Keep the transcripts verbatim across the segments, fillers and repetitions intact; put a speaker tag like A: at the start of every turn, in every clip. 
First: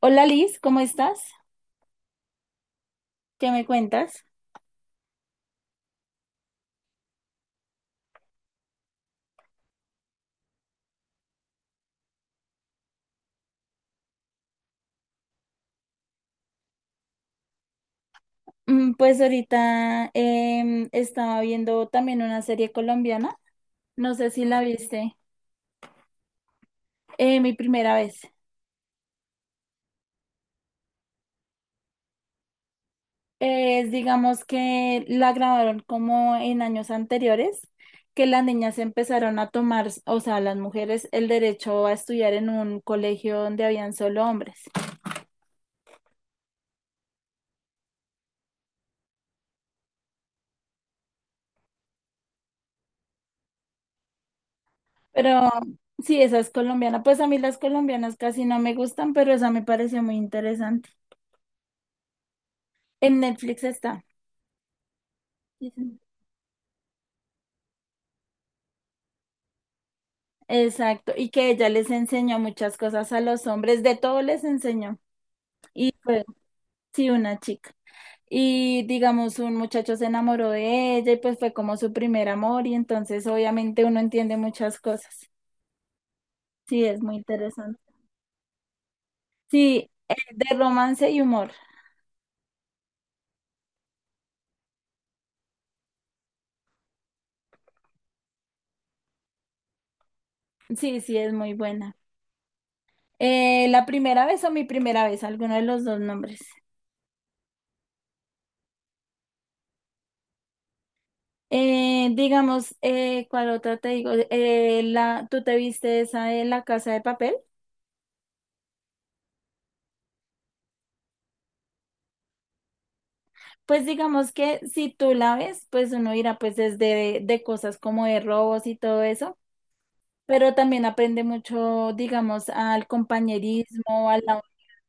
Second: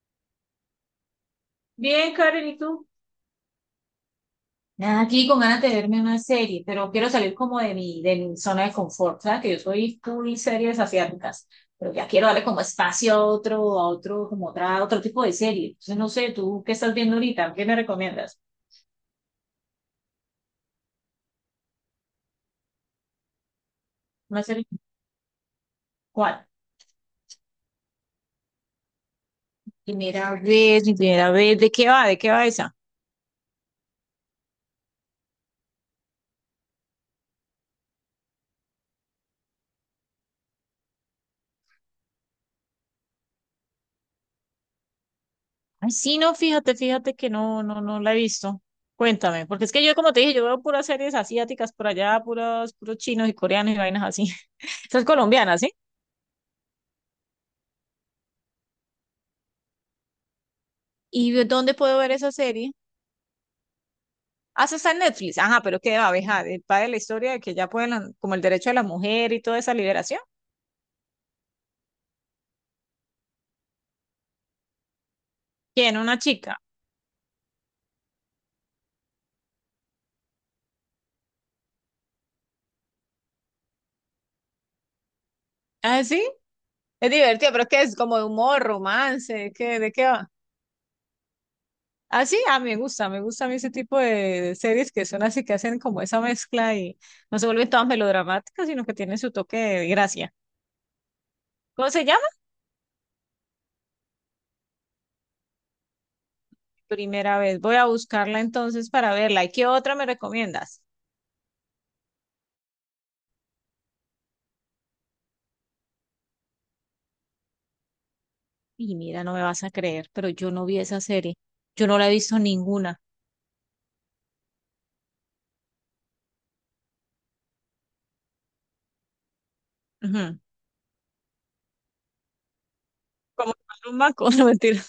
A: Hola Liz, ¿cómo estás?
B: Bien, Karen, ¿y tú?
A: ¿Qué me cuentas?
B: Nada, aquí con ganas de verme una serie, pero quiero salir como de mi, de mi zona de confort, ¿sabes? Que yo soy full series asiáticas, pero ya quiero darle como espacio a otro, a otro, como otra, otro tipo de serie. Entonces, no sé, ¿tú qué estás viendo ahorita? ¿Qué me recomiendas?
A: Mm, Pues ahorita em, estaba viendo también una serie colombiana, no sé
B: ¿Una
A: si la
B: serie?
A: viste,
B: ¿Cuál?
A: eh, mi primera vez.
B: Primera vez, mi primera vez. ¿De qué va? ¿De qué va esa?
A: Es, digamos que la grabaron como en años anteriores, que las niñas empezaron a tomar, o sea, las mujeres, el derecho a estudiar en un colegio donde habían solo hombres.
B: Ay, sí, no, fíjate, fíjate que no, no, no la he visto. Cuéntame, porque es que yo, como te dije, yo veo puras series asiáticas por allá, puros, puros chinos y coreanos y vainas así. Esa es
A: Pero
B: colombiana, ¿sí?
A: sí, esa es colombiana. Pues a mí las colombianas casi no me gustan, pero esa me pareció muy interesante.
B: ¿Y dónde puedo ver esa serie?
A: En Netflix está.
B: Ah, esa está en Netflix. Ajá,
A: Sí,
B: pero qué
A: sí.
B: va, abeja, de- va de la historia de que ya pueden, la- como el derecho de la mujer y toda esa liberación.
A: Exacto, y que ella les enseñó muchas cosas a los hombres, de todo les enseñó. Y
B: ¿Quién? Una
A: fue,
B: chica.
A: sí, una chica. Y digamos, un muchacho se enamoró de ella y pues fue como su primer amor y entonces obviamente uno entiende muchas cosas.
B: Ah, sí.
A: Sí, es
B: Es
A: muy
B: divertido, pero es
A: interesante.
B: que es como de humor, romance, ¿qué,
A: Sí,
B: de qué
A: eh,
B: va?
A: de romance y humor.
B: Ah, sí, ah, me gusta, me gusta a mí ese tipo de, de series que son así, que hacen como esa mezcla y no se vuelven todas melodramáticas, sino que tienen su toque de gracia.
A: Sí, sí, es muy
B: ¿Cómo
A: buena.
B: se llama?
A: Eh, la primera vez o mi primera vez, alguno de los dos nombres.
B: Primera vez. Voy a buscarla entonces para verla. ¿Y qué otra me recomiendas?
A: Eh, digamos, eh, ¿cuál otra te digo? Eh, la, ¿tú te viste esa de La Casa de Papel?
B: Y mira, no me vas a creer, pero yo no vi esa serie. Yo no la he visto ninguna.
A: Pues digamos que si tú la ves, pues uno irá pues desde de cosas como de robos y todo eso,
B: Ujú.
A: pero también aprende mucho, digamos, al
B: Como tomar un
A: compañerismo, a
B: maco,
A: la...
B: no mentira.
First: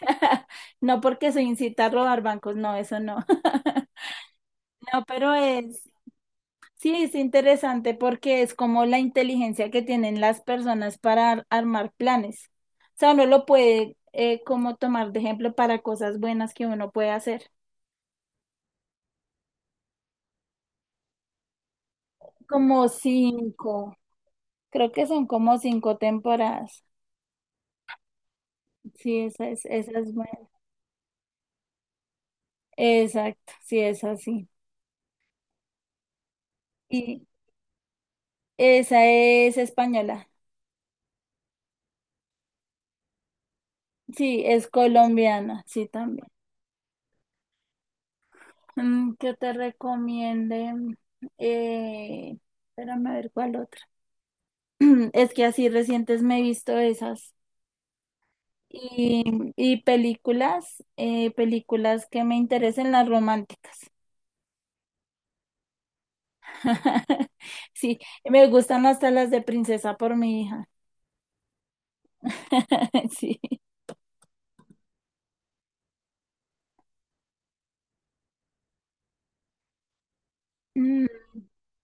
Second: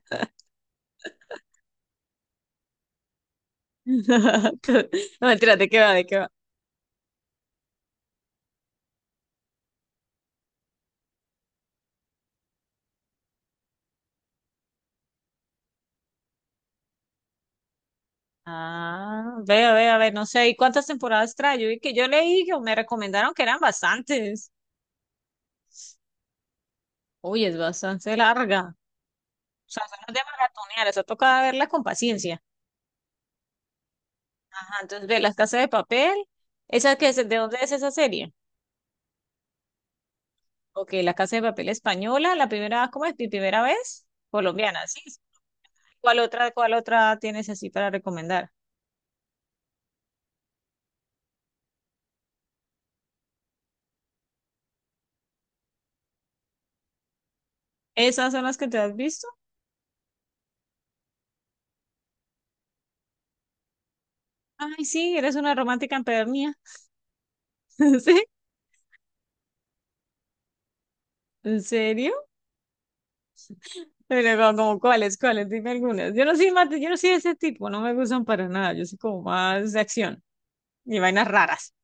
A: No porque se incita a robar bancos, no, eso no. No,
B: No
A: pero
B: mentira, ¿de qué
A: es,
B: va? ¿De qué va?
A: sí, es interesante porque es como la inteligencia que tienen las personas para ar- armar planes. O sea, uno lo puede eh, como tomar de ejemplo para cosas buenas que uno puede hacer.
B: Ah, veo, veo, a ver, no sé. ¿Y cuántas temporadas trae? Yo vi que yo leí que me
A: Como
B: recomendaron que eran
A: cinco,
B: bastantes.
A: creo que son como cinco temporadas.
B: Uy, es bastante larga.
A: Sí, esa es,
B: O sea, esa
A: esa
B: no
A: es
B: es de
A: buena.
B: maratonear, esa toca verla con paciencia.
A: Exacto, sí, es así.
B: Ajá, entonces ve Las Casas de Papel. ¿Esa que es?
A: Y
B: ¿De dónde es esa serie?
A: esa es española.
B: Ok, La Casa de Papel española, la primera, ¿cómo es? Mi primera vez,
A: Sí, es
B: colombiana, sí.
A: colombiana, sí,
B: ¿Cuál
A: también.
B: otra, cuál otra tienes así para recomendar?
A: Mm, ¿Que te recomiende? Eh, Espérame a ver cuál otra. Es que así recientes me he visto esas.
B: ¿Esas son las que te has
A: Y,
B: visto?
A: y películas, eh, películas que me interesen las románticas.
B: Ay, sí, eres una romántica empedernida.
A: Sí,
B: ¿Sí?
A: me gustan hasta las de princesa por mi hija.
B: ¿En serio?
A: Sí.
B: Pero como, como, ¿cuáles, cuáles? Dime algunas. Yo no soy más, yo no soy de ese tipo, no me gustan para nada. Yo soy como más de acción y
A: Mm,
B: vainas raras.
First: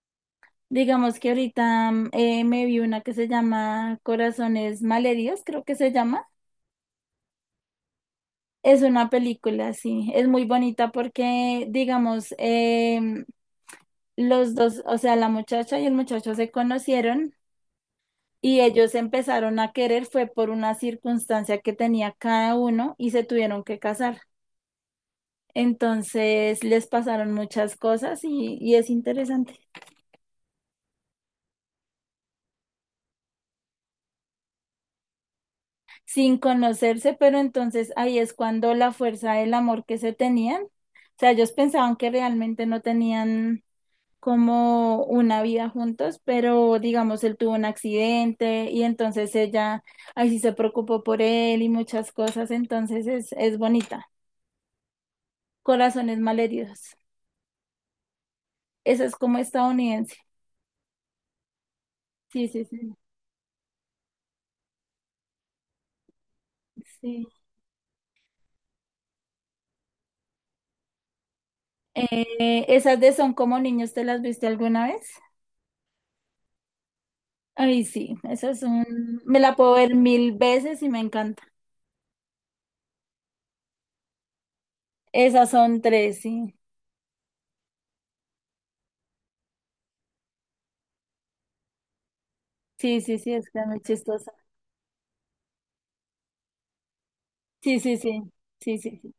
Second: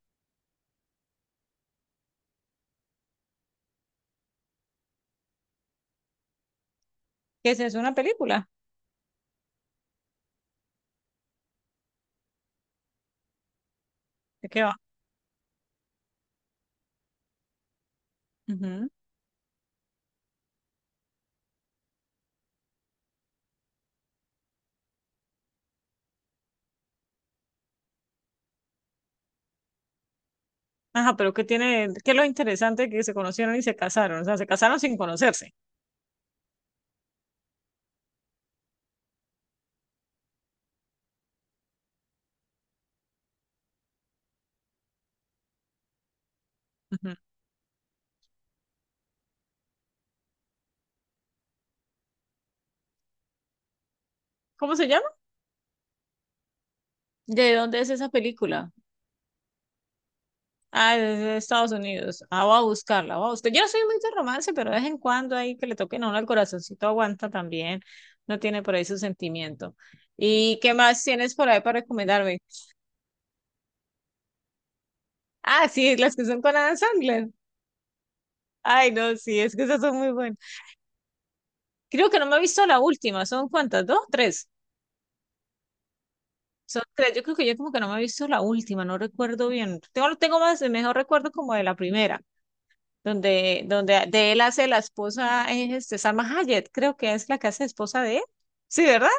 A: Digamos que ahorita mm, eh, me vi una que se llama Corazones Malheridos, creo que se llama.
B: ¿Qué es eso? ¿Una película?
A: Es una película, sí, es muy bonita porque, digamos, em,
B: ¿De
A: los
B: qué va?
A: dos, o sea, la muchacha y el muchacho se conocieron y
B: Ujú.
A: ellos se empezaron a querer, fue por una circunstancia que tenía cada uno y se tuvieron que casar. Entonces les pasaron muchas cosas y, y es interesante.
B: Ajá, pero ¿qué tiene, qué es lo interesante que se conocieron y se casaron? O sea, se casaron sin conocerse.
A: Sin conocerse, pero entonces ahí es cuando la fuerza del amor que se tenían. O sea, ellos pensaban que realmente no tenían como una vida juntos, pero
B: Ujú.
A: digamos, él tuvo un accidente y entonces ella, ahí sí se preocupó por él y muchas cosas, entonces es, es bonita.
B: ¿Cómo se llama?
A: Corazones malheridos.
B: ¿De dónde es esa película?
A: Esa es como estadounidense.
B: Ah, es de Estados Unidos. Ah,
A: Sí,
B: voy a
A: sí, sí.
B: buscarla, voy a buscar. Yo no soy muy de romance, pero de vez en cuando ahí que le toquen a uno el corazoncito
A: Sí.
B: aguanta también. No tiene por ahí su sentimiento. ¿Y qué más tienes por ahí para recomendarme?
A: Eh, esas de Son como niños, ¿te las viste alguna vez?
B: Ah, sí, las que son con Adam Sandler.
A: Ay, sí, esas son,
B: Ay, no,
A: me
B: sí,
A: la
B: es que
A: puedo
B: esas
A: ver
B: son muy
A: mil
B: buenas.
A: veces y me encanta.
B: Creo que no me he visto la última. ¿Son cuántas? ¿Dos? ¿Tres?
A: Esas son tres, sí.
B: Son tres. Yo creo que yo como que no me he visto la última, no recuerdo bien. Tengo, tengo más, mejor recuerdo como de la primera.
A: Sí, sí, sí, es que
B: donde,
A: es muy
B: donde de
A: chistosa.
B: él hace la esposa, es este, Salma Hayek, creo que es la que hace
A: Sí, sí,
B: esposa de
A: sí,
B: él.
A: sí,
B: Sí,
A: sí,
B: ¿verdad?
A: sí.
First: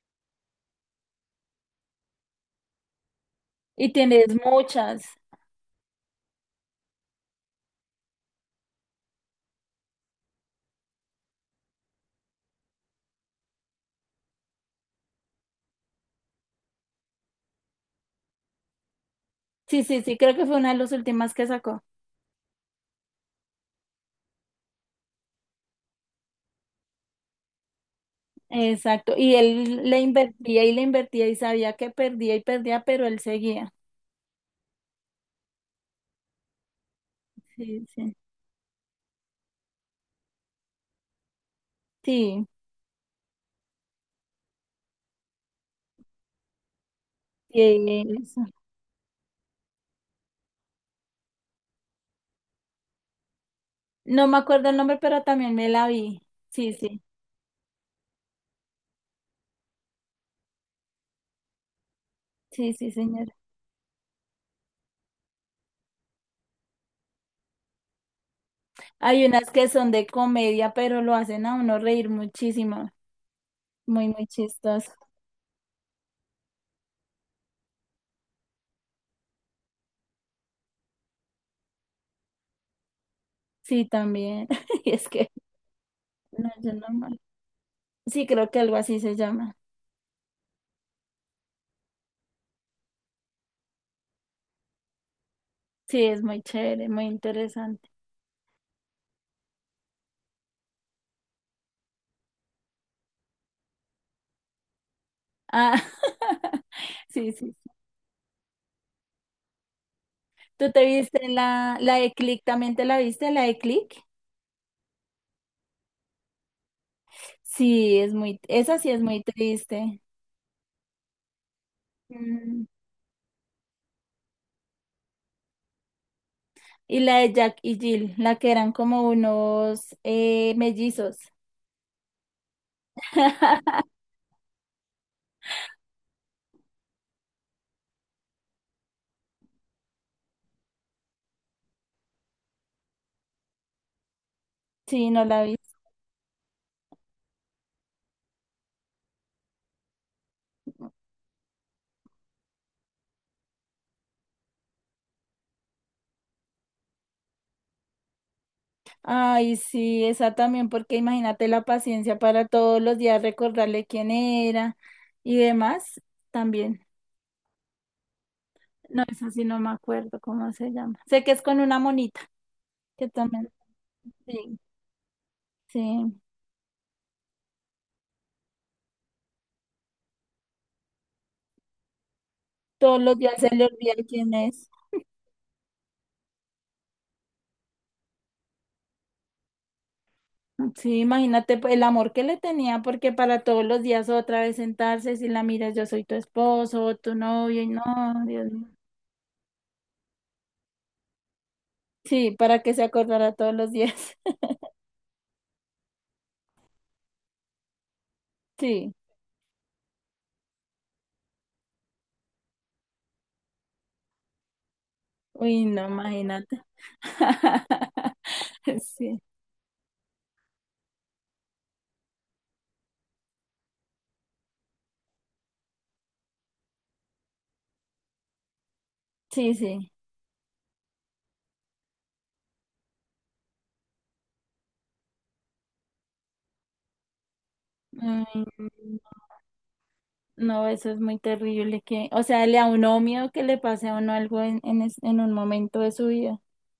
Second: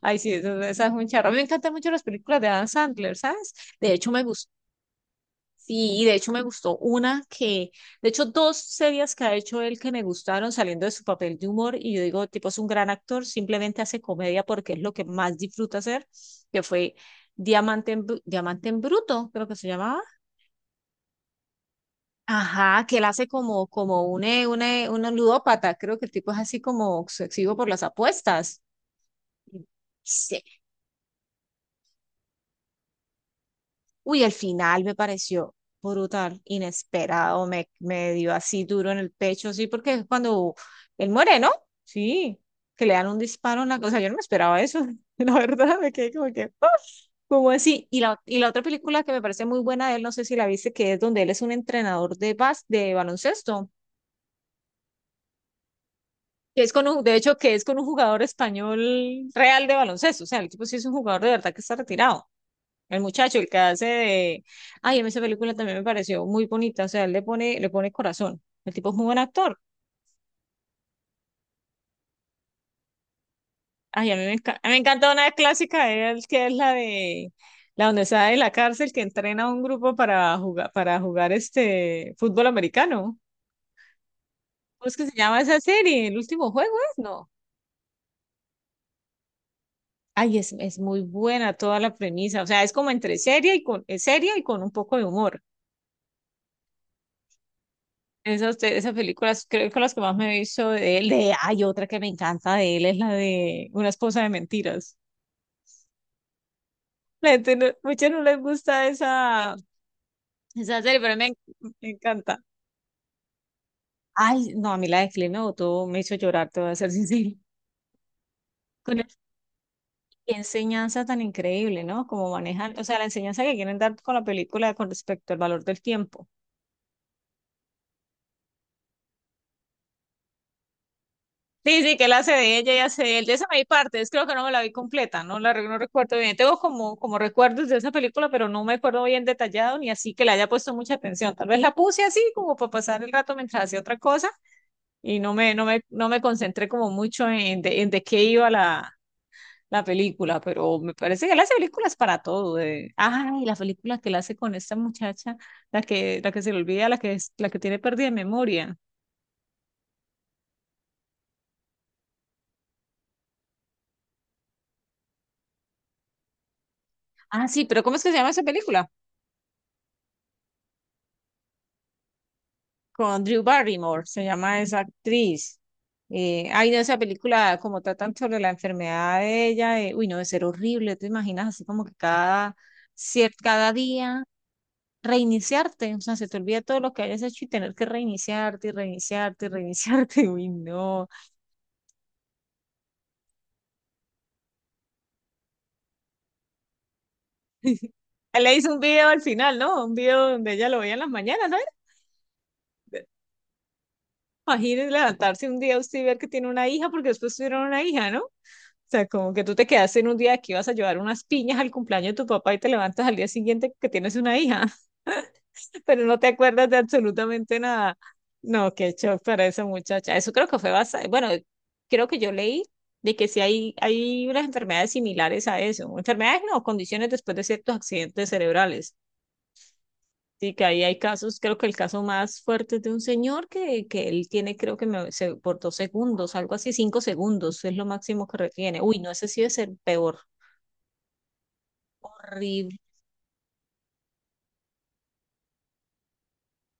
B: Ay, sí, eso- esa es un charro. A mí me encantan mucho las películas de Adam Sandler, ¿sabes?
A: Y
B: De hecho, me
A: tienes
B: gustó.
A: muchas.
B: Sí, de hecho me gustó una que, de hecho, dos series que ha hecho él que me gustaron saliendo de su papel de humor y yo digo, tipo, es un gran actor, simplemente hace comedia porque es lo que más disfruta hacer, que fue Diamante en, Bru- Diamante en Bruto, creo que se
A: Sí, sí,
B: llamaba.
A: sí, creo que fue una de las últimas que sacó.
B: Ajá, que él hace como, como un, eh, un, eh, un ludópata, creo que el tipo es así como obsesivo por las apuestas.
A: Exacto. Y él le
B: Sí.
A: invertía y le invertía y sabía que perdía y perdía, pero él seguía.
B: Uy, el final me pareció brutal, inesperado, me,
A: Sí,
B: me
A: sí.
B: dio así duro en el pecho, sí, porque es cuando él muere, ¿no? Sí,
A: Sí,
B: que le dan un disparo en la cosa, yo no me esperaba eso, la verdad, me quedé como que, ¡ah! ¿Cómo
A: y
B: así? Y la, y
A: eso.
B: la otra película que me parece muy buena de él, no sé si la viste, que es donde él es un entrenador de, bas de baloncesto.
A: No me acuerdo el nombre, pero también me la vi.
B: Que
A: Sí,
B: es con
A: sí,
B: un, de hecho, que es con un jugador español real de baloncesto. O sea, el tipo sí es un jugador de verdad que está retirado.
A: sí, sí,
B: El
A: señor.
B: muchacho, el que hace de. Ay, a mí esa película también me pareció muy bonita. O sea, él le pone, le pone corazón. El tipo es muy buen
A: Hay unas
B: actor.
A: que son de comedia, pero lo hacen a uno reír muchísimo. Muy,
B: Ay, a mí
A: muy
B: me, encanta me
A: chistoso.
B: encanta una clásica de él, que es la de. La donde está en la cárcel, que entrena a un grupo para jugar, para jugar este fútbol americano.
A: Sí, también.
B: ¿Cómo
A: Y
B: es que
A: es
B: se
A: que,
B: llama esa serie? ¿El
A: no,
B: último
A: yo
B: juego
A: no.
B: es?
A: me-
B: No.
A: Sí, creo que algo así se llama.
B: Ay, es, es muy buena toda la premisa. O sea, es como entre seria y con, es seria y con un poco de humor.
A: Sí, es muy chévere, muy interesante.
B: Esas, te- esas películas creo que las que más me he visto de él. De, hay otra que me encanta de él, es la de Una esposa de mentiras.
A: Ah, sí,
B: La
A: sí.
B: gente no, muchas no les gusta esa,
A: ¿Tú
B: esa
A: te
B: serie, pero
A: viste
B: me,
A: la,
B: me
A: la de
B: encanta.
A: Click? ¿También te la viste, la de Click?
B: Ay, no, a mí la de Clint me botó, me hizo llorar, te voy a ser sincera.
A: Sí, es muy, esa sí
B: Con
A: es
B: el-
A: muy triste.
B: Qué enseñanza tan increíble, ¿no? Como
A: Mm,
B: manejan, o sea, la enseñanza que quieren dar con la película con respecto al valor del tiempo.
A: Y la de Jack y Jill, la que eran como unos eh, mellizos.
B: Sí, sí, que él hace de ella y hace de él. De esa me di partes, creo que no me la vi completa, no la re- no recuerdo bien. Tengo como, como recuerdos de esa película, pero no me acuerdo bien detallado ni así que le haya puesto mucha atención. Tal vez la puse así como para pasar el rato mientras hacía otra cosa
A: Sí,
B: y
A: no
B: no
A: la
B: me,
A: vi.
B: no me, no me concentré como mucho en de, en de qué iba la, la película, pero me parece que él hace películas para todo. eh. Ay, la película que él hace con esta muchacha, la que, la que se le olvida, la que, es, la que tiene pérdida de memoria.
A: Ay, sí, esa también, porque imagínate la paciencia para todos los días recordarle quién era y demás también.
B: Ah, sí, pero ¿cómo es que se llama esa película?
A: No, esa sí no me acuerdo cómo se llama. Sé que es con una monita. Que
B: Con Drew
A: también,
B: Barrymore, se
A: sí,
B: llama esa actriz.
A: sí,
B: Eh, hay de esa película, como tratan sobre la enfermedad de ella, eh, uy, no, de ser horrible, te imaginas así como que cada,
A: todos los días
B: cier-
A: se le
B: cada
A: olvida
B: día
A: quién es.
B: reiniciarte, o sea, se te olvida todo lo que hayas hecho y tener que reiniciarte y reiniciarte y reiniciarte, uy,
A: Sí,
B: no.
A: imagínate pues, el amor que le tenía, porque para todos los días otra vez sentarse, si la miras, yo soy tu esposo, tu novio, y no,
B: Él
A: Dios
B: le
A: mío.
B: hizo un video al final, ¿no? Un video donde ella lo veía en las mañanas, ¿no?
A: Sí, para que se acordara todos los días.
B: Imagínense levantarse un día usted y ver que tiene una hija, porque después tuvieron una hija, ¿no?
A: Sí,
B: Sea, como que tú te quedaste en un día que ibas a llevar unas piñas al cumpleaños de tu papá y te levantas al día siguiente que tienes una hija,
A: uy, no,
B: pero no te
A: imagínate.
B: acuerdas de absolutamente nada. No, qué
A: Sí,
B: shock para esa muchacha. Eso creo que fue bastante, bueno, creo que yo leí de que sí hay, hay unas enfermedades similares a eso. Enfermedades no, condiciones después de ciertos accidentes cerebrales.
A: sí, sí.
B: Sí, que ahí hay casos, creo que el caso más fuerte es de un señor que, que él tiene, creo que me- se- por dos segundos, algo así, cinco segundos, es lo máximo que
A: Ay,
B: retiene. Uy, no,
A: no,
B: ese sí debe ser peor.
A: no, eso es muy terrible que, o sea, le a
B: Horrible.
A: uno miedo que le pase a uno algo en, en, es- en un momento de su vida.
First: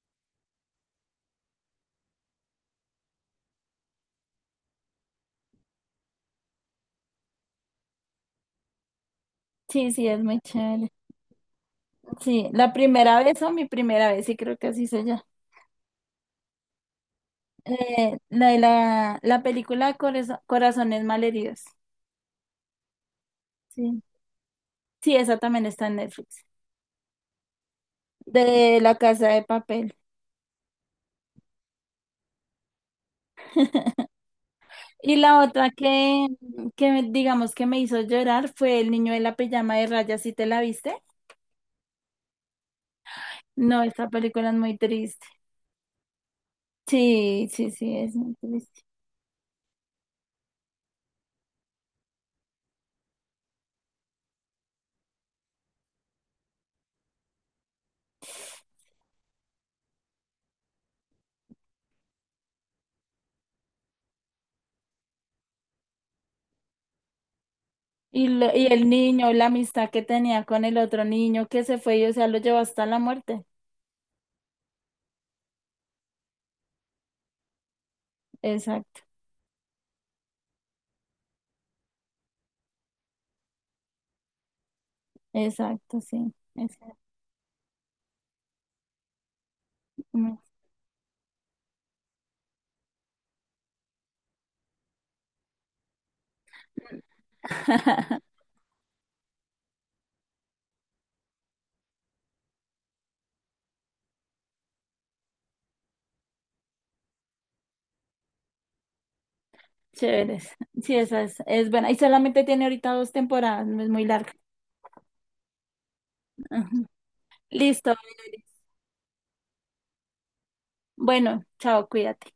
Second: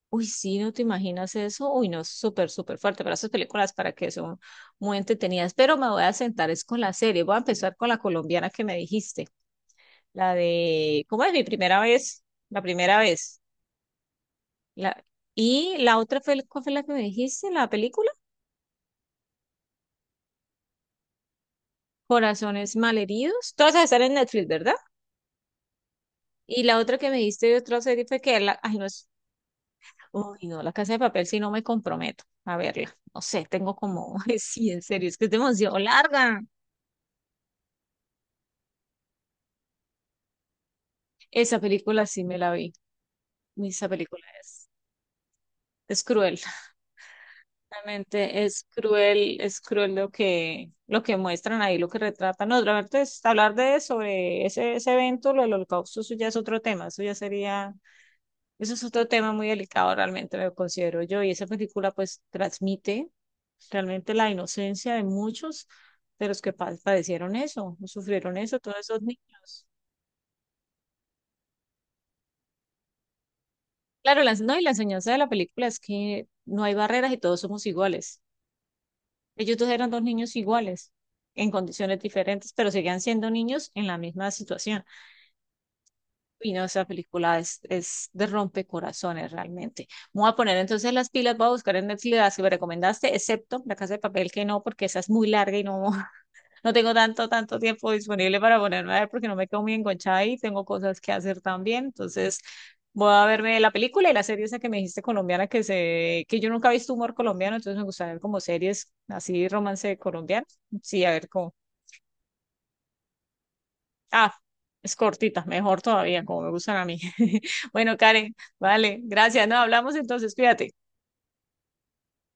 B: Uy, sí, no te imaginas eso. Uy, no, es súper, súper fuerte. Pero esas películas para que son muy entretenidas. Pero me voy a sentar es con la serie. Voy a empezar con la colombiana que me dijiste.
A: Sí, sí, es
B: La
A: muy chévere.
B: de, ¿cómo es mi primera vez?
A: Sí,
B: La
A: la
B: primera
A: primera vez
B: vez.
A: o mi primera vez, sí creo que así se
B: La...
A: llama.
B: Y la otra fue, ¿cuál fue la que me dijiste? La película.
A: Eh, la de la, la película Corazo- Corazones Malheridos.
B: Corazones malheridos. Todas esas
A: Sí.
B: están en Netflix, ¿verdad?
A: Sí, esa también está en Netflix.
B: Y la otra que me dijiste de otra serie fue que la, ay,
A: De
B: no
A: La
B: es,
A: Casa de Papel.
B: uy, no, La Casa de Papel, si no me comprometo a verla. No sé, tengo como, sí, en serio,
A: Y
B: es que es
A: la otra
B: demasiado
A: que,
B: larga.
A: que me- digamos que me hizo llorar fue El niño de la pijama de rayas, ¿sí te la viste?
B: Esa película sí me la vi.
A: No,
B: Esa
A: esta
B: película
A: película es
B: es,
A: muy triste.
B: es cruel.
A: Sí, sí, sí, es muy
B: Realmente es
A: triste.
B: cruel, es cruel lo que, lo que muestran ahí, lo que retratan. No, realmente es- hablar de sobre ese, ese evento, lo del holocausto, eso ya es otro tema. Eso ya sería, eso es otro tema muy delicado realmente, lo considero yo. Y esa película pues transmite realmente la inocencia de muchos de los que pa- padecieron eso,
A: Y,
B: sufrieron
A: lo-
B: eso,
A: y
B: todos
A: el
B: esos
A: niño, la
B: niños.
A: amistad que tenía con el otro niño que se fue y o sea, lo llevó hasta la muerte.
B: Claro, la, no, y la enseñanza de la película es que no hay barreras y todos somos iguales.
A: Exacto.
B: Ellos dos eran dos niños iguales, en condiciones diferentes, pero seguían siendo niños en la misma situación.
A: Exacto, sí.
B: Y no,
A: Esa
B: esa
A: es
B: película es, es de rompecorazones realmente. Me voy a poner entonces las pilas, voy a buscar en Netflix las que me recomendaste, excepto La Casa de Papel, que no, porque esa es muy larga y no, no tengo tanto, tanto tiempo disponible para ponerme a ver porque no me quedo muy enganchada y tengo cosas que hacer también. Entonces, voy a verme la película y la serie esa que me dijiste colombiana que se, que yo nunca he visto humor colombiano, entonces me gusta ver como series así romance colombiano.
A: Chéveres. Sí,
B: Sí, a
A: esa
B: ver
A: es,
B: cómo.
A: es buena. Y solamente tiene ahorita dos temporadas, no es muy larga.
B: Ah, es cortita, mejor todavía, como me
A: Ajá.
B: gustan a mí.
A: Listo.
B: Bueno, Karen, vale, gracias. No, hablamos entonces, cuídate.
A: Bueno, chao, cuídate.